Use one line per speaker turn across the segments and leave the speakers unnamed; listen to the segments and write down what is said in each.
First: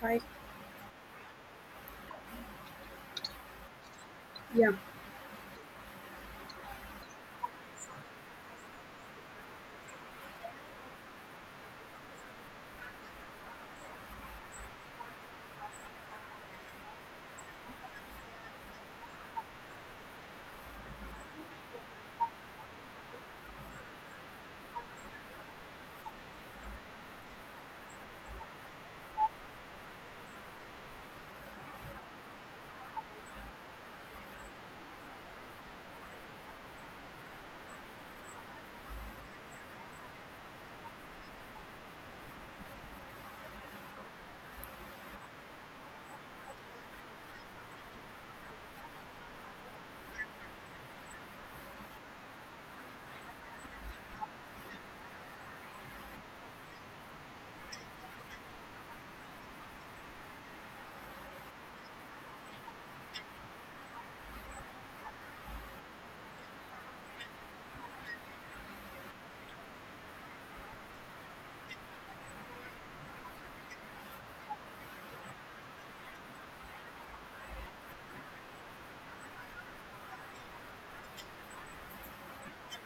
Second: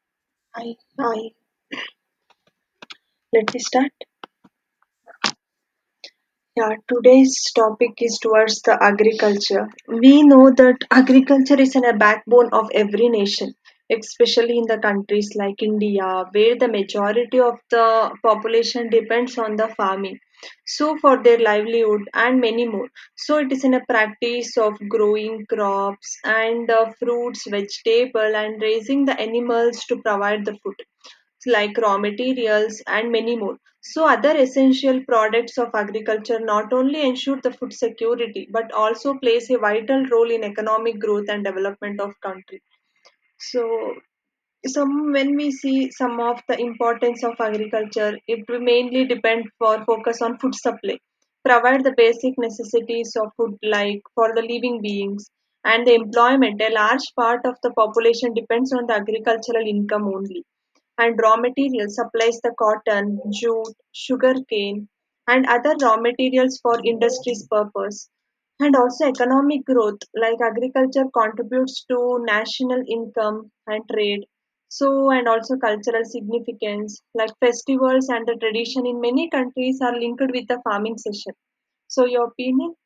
Hi.
Hi, hi. Let me start.
Yeah.
Yeah, today's topic is towards the agriculture. We know that agriculture is in a backbone of every nation, especially in the countries like India, where the majority of the population depends on the farming. So, for their livelihood and many more. So, it is in a practice of growing crops and the fruits, vegetable, and raising the animals to provide the food. Like raw materials and many more. So other essential products of agriculture not only ensure the food security but also plays a vital role in economic growth and development of country. So some when we see some of the importance of agriculture, it will mainly depend for focus on food supply, provide the basic necessities of food like for the living beings and the employment. A large part of the population depends on the agricultural income only. And raw material supplies the cotton, jute, sugarcane, and other raw materials for industry's purpose. And also economic growth, like agriculture contributes to national income and trade. So, and also cultural significance, like festivals and the tradition in many countries are linked with the farming session. So, your opinion?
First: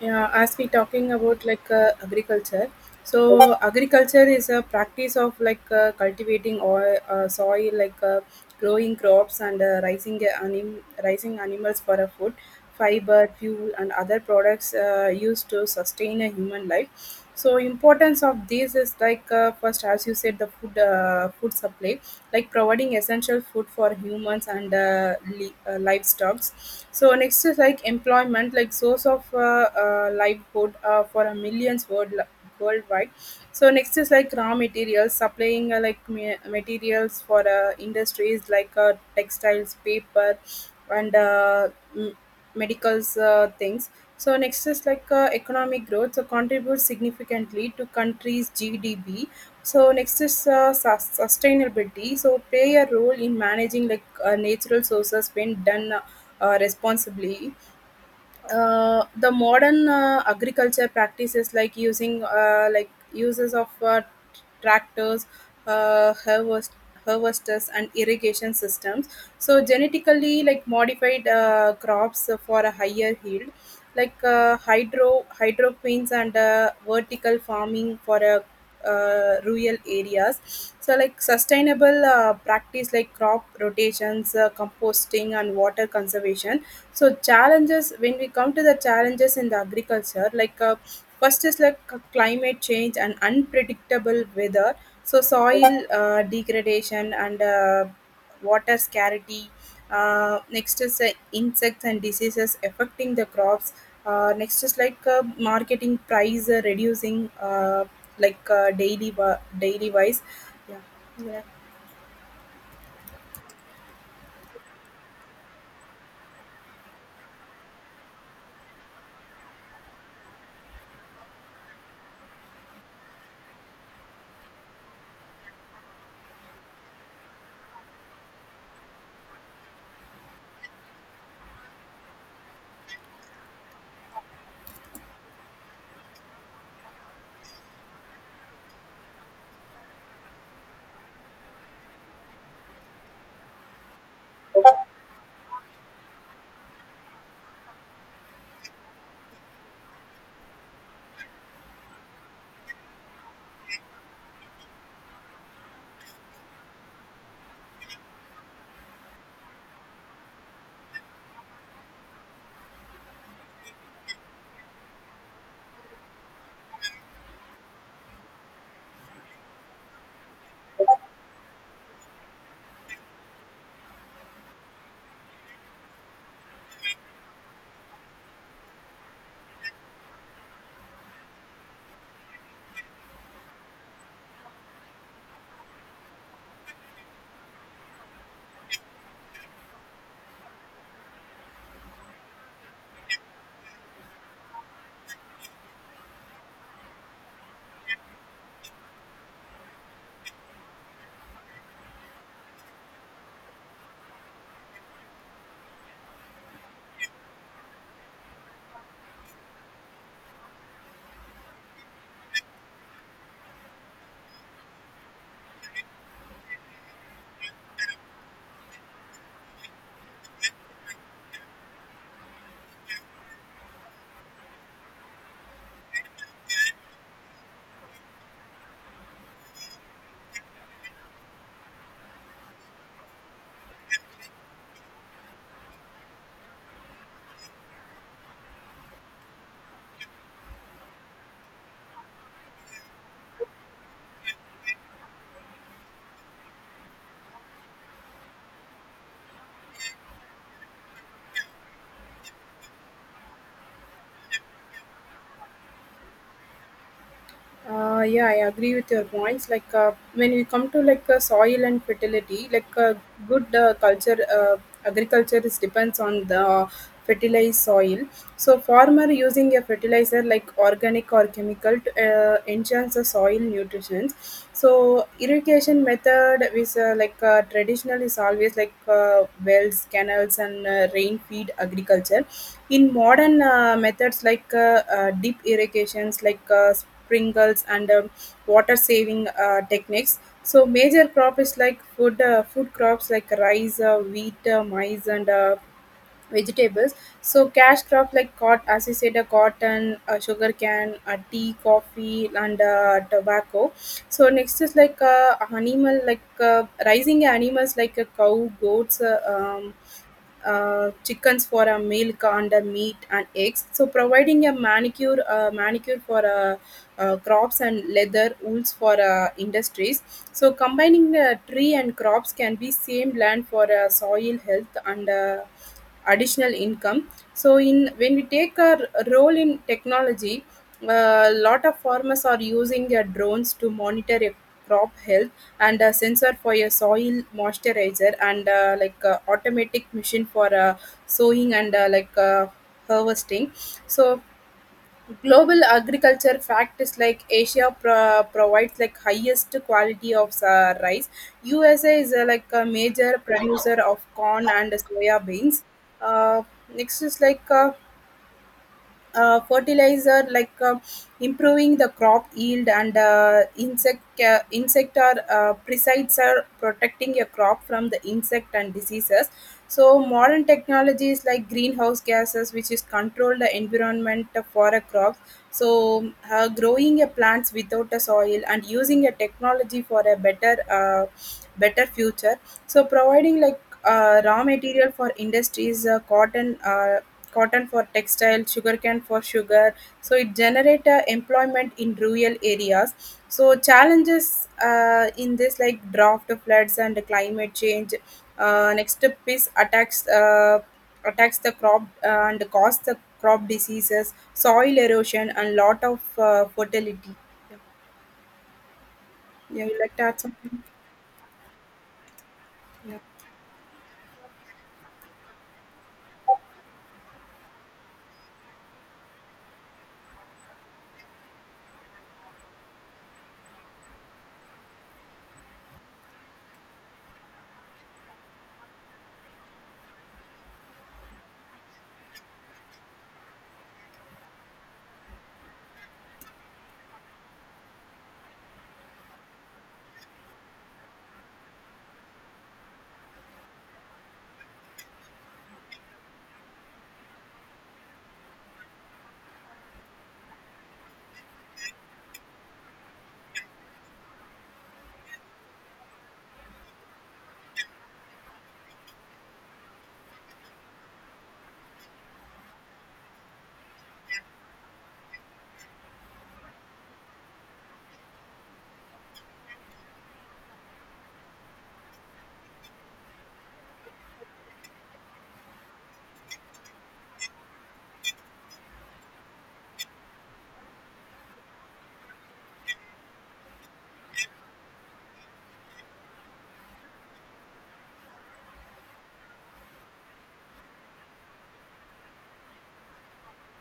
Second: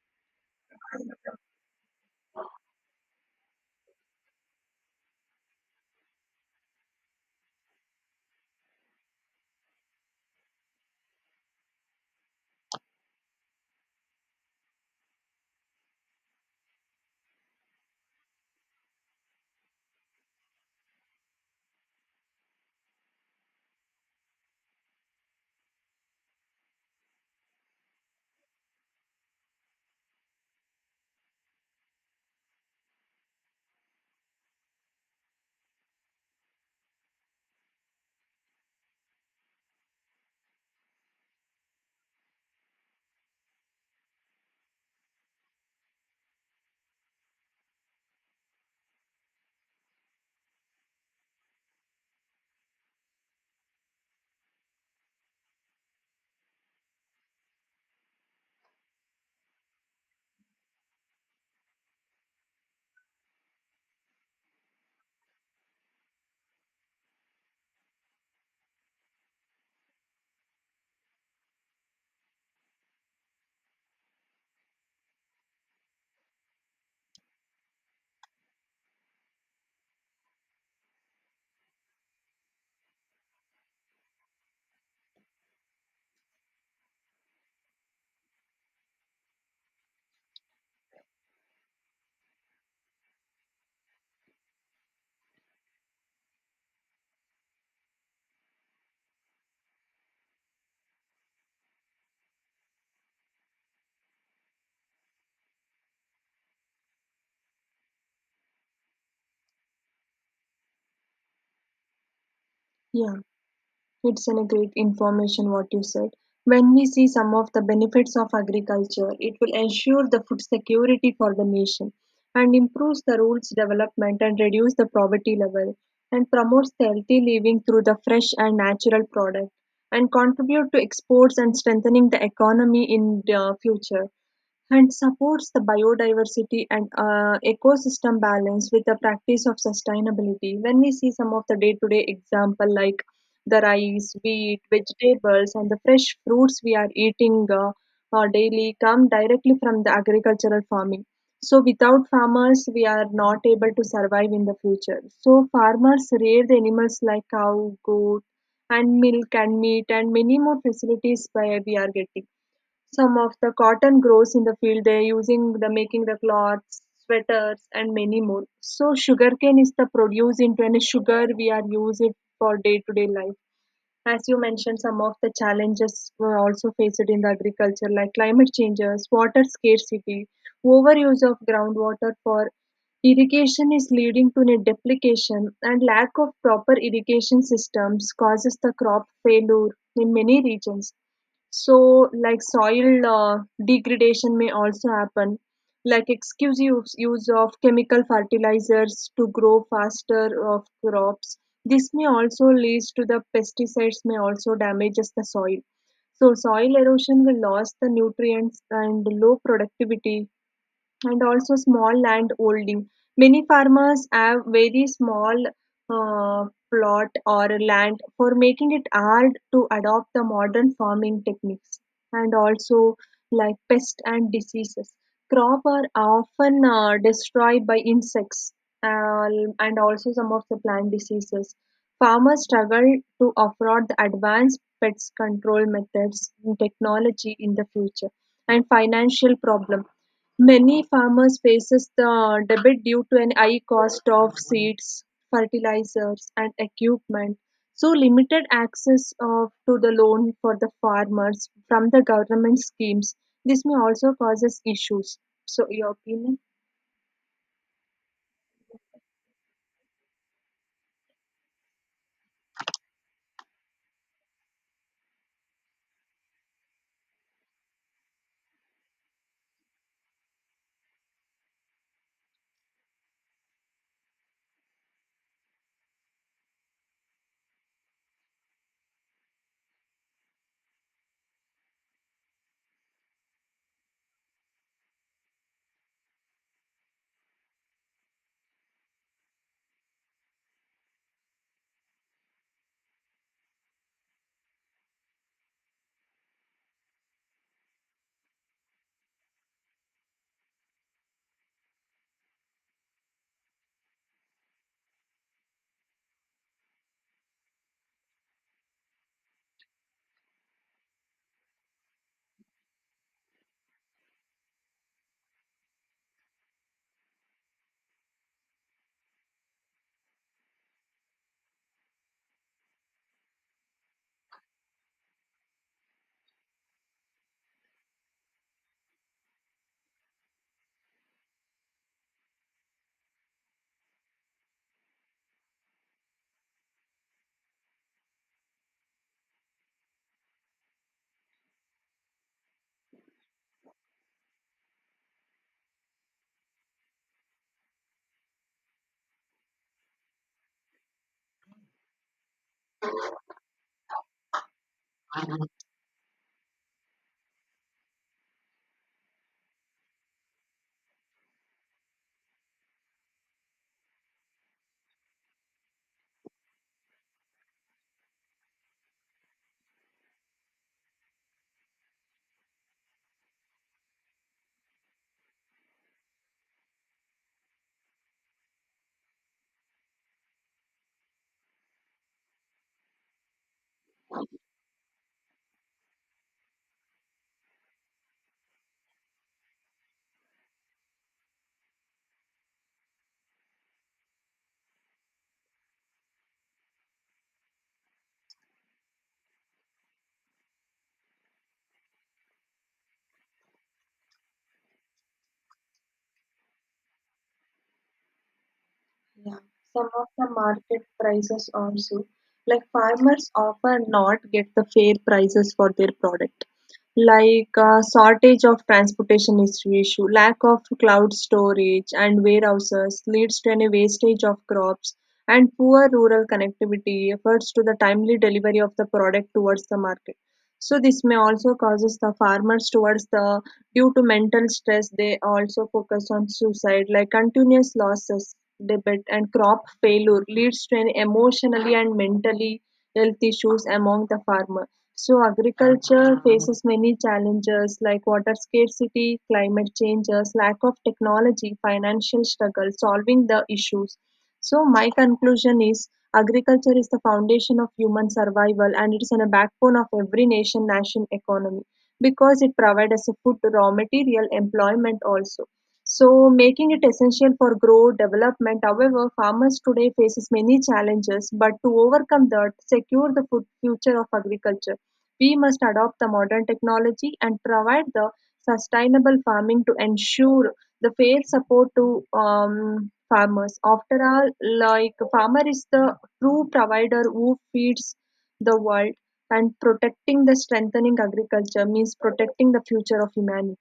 Yeah, as we talking about agriculture, so agriculture is a practice of cultivating oil, soil, growing crops and raising raising animals for a food, fiber, fuel, and other products used to sustain a human life. So importance of these is first, as you said, the food supply, like providing essential food for humans and livestock. So next is like employment, like source of livelihood for a millions worldwide. So next is like raw materials, supplying materials for industries textiles, paper, and medicals things. So next is economic growth. So contributes significantly to country's GDP. So next is sustainability. So play a role in managing natural sources when done responsibly. The modern agriculture practices like using like uses of tractors, uh, harvest harvesters, and irrigation systems. So genetically modified crops for a higher yield, hydroponics and vertical farming for a rural areas. So like sustainable practice like crop rotations, composting, and water conservation. So challenges, when we come to the challenges in the agriculture, first is climate change and unpredictable weather. So soil degradation and water scarcity. Next is insects and diseases affecting the crops. Next is marketing price reducing, daily daily wise. Yeah. Yeah.
Yeah. It's an a great information what you said. When we see some of the benefits of agriculture, it will ensure the food security for the nation and improves the rural development and reduce the poverty level and promotes the healthy living through the fresh and natural product and contribute to exports and strengthening the economy in the future and supports the biodiversity and ecosystem balance with the practice of sustainability. When we see some of the day-to-day example like the rice, wheat, vegetables, and the fresh fruits we are eating daily come directly from the agricultural farming. So without farmers, we are not able to survive in the future. So farmers rear the animals like cow, goat, and milk and meat and many more facilities by we are getting some of the cotton grows in the field they are using the making the cloths, sweaters and many more. So sugarcane is the produce into any sugar we are use it for day to day life. As you mentioned, some of the challenges were also faced in the agriculture like climate changes, water scarcity, overuse of groundwater for irrigation is leading to a deplication and lack of proper irrigation systems causes the crop failure in many regions so, like soil degradation may also happen, like excuse use, use of chemical fertilizers to grow faster of crops. This may also lead to the pesticides may also damages the soil. So, soil erosion will lose the nutrients and low productivity and also small land holding. Many farmers have very small uh, plot or land for making it hard to adopt the modern farming techniques and also like pest and diseases. Crop are often destroyed by insects uh, and also some of the plant diseases. Farmers struggle to afford the advanced pest control methods and technology in the future and financial problem. Many farmers faces the debit due to an high cost of seeds, fertilizers, and equipment, so limited access of, to the loan for the farmers from the government schemes. This may also causes issues. So, your opinion?
Yeah, I agree with your points. When we come to soil and fertility, good uh, culture, uh, agriculture is depends on the fertilized soil. So farmer using a fertilizer like organic or chemical to enhance the soil nutrition. So irrigation method is traditional is always wells, canals, and rain feed agriculture. In modern methods deep irrigations sprinkles, and water saving techniques. So major crop is like food crops like rice, wheat, maize, and vegetables. So cash crop like cotton, as you said, cotton, sugar can, tea, coffee, and tobacco. So next is like animal, rising animals like a cow, goats, chickens for a milk and a meat and eggs. So providing a manicure, manicure for crops and leather wools for industries. So combining the tree and crops can be same land for soil health and additional income. So in, when we take a role in technology, a lot of farmers are using their drones to monitor a crop health and a sensor for a soil moisturizer and like a automatic machine for sowing and harvesting. So global agriculture practice like Asia provides like highest quality of rice. USA is like a major producer of corn and soya beans. uh, Next is fertilizer, improving the crop yield, and insect or pesticides are protecting your crop from the insect and diseases. So modern technologies like greenhouse gases which is control the environment for a crop. So growing a plants without a soil and using a technology for a better better future. So providing raw material for industries, cotton, cotton for textile, sugarcane for sugar. So it generate employment in rural areas. So challenges in this like drought, floods, and climate change. Next up is attacks the crop and cause the crop diseases, soil erosion, and lot of fertility. Yeah.
Yeah,
Yeah, you
some
like to
of
add
the
something?
market prices also. Like
Yeah.
farmers often not get the fair prices for their product. Shortage of transportation is the issue, lack of cloud storage and warehouses leads to any wastage of crops and poor rural connectivity efforts to the timely delivery of the product towards the market. So this may also causes the farmers towards the due to mental stress, they also focus on suicide, like continuous losses, debit and crop failure leads to an emotionally and mentally health issues among the farmer. So agriculture faces many challenges like water scarcity, climate changes, lack of technology, financial struggle, solving the issues. So, my conclusion is agriculture is the foundation of human survival and it is in a backbone of every nation economy because it provides us a food, raw material, employment also. So, making it essential for growth development. However, farmers today faces many challenges, but to overcome that, secure the food future of agriculture, we must adopt the modern technology and provide the sustainable farming to ensure the fair support to farmers. After all, like farmer is the true provider who feeds the world and protecting the strengthening agriculture means protecting the future of humanity.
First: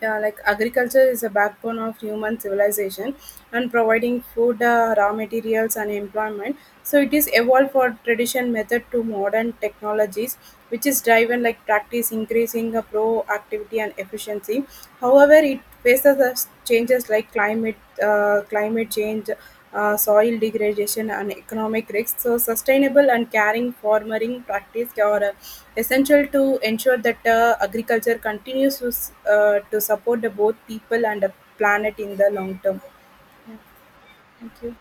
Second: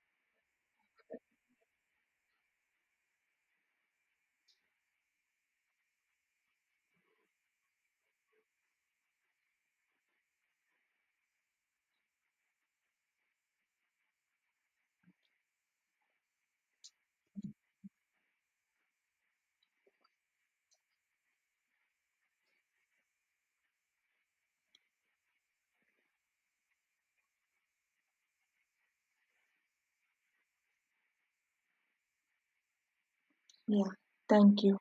Yeah, like agriculture is a backbone of human civilization and providing food, raw materials, and employment. So it is evolved for tradition method to modern technologies, which is driven like practice, increasing the proactivity and efficiency. However, it faces the changes like climate change, soil degradation, and economic risks. So sustainable and caring farming practice are essential to ensure that agriculture continues to, to support the both people and the planet in the long term.
Yeah,
Thank
thank you.
you.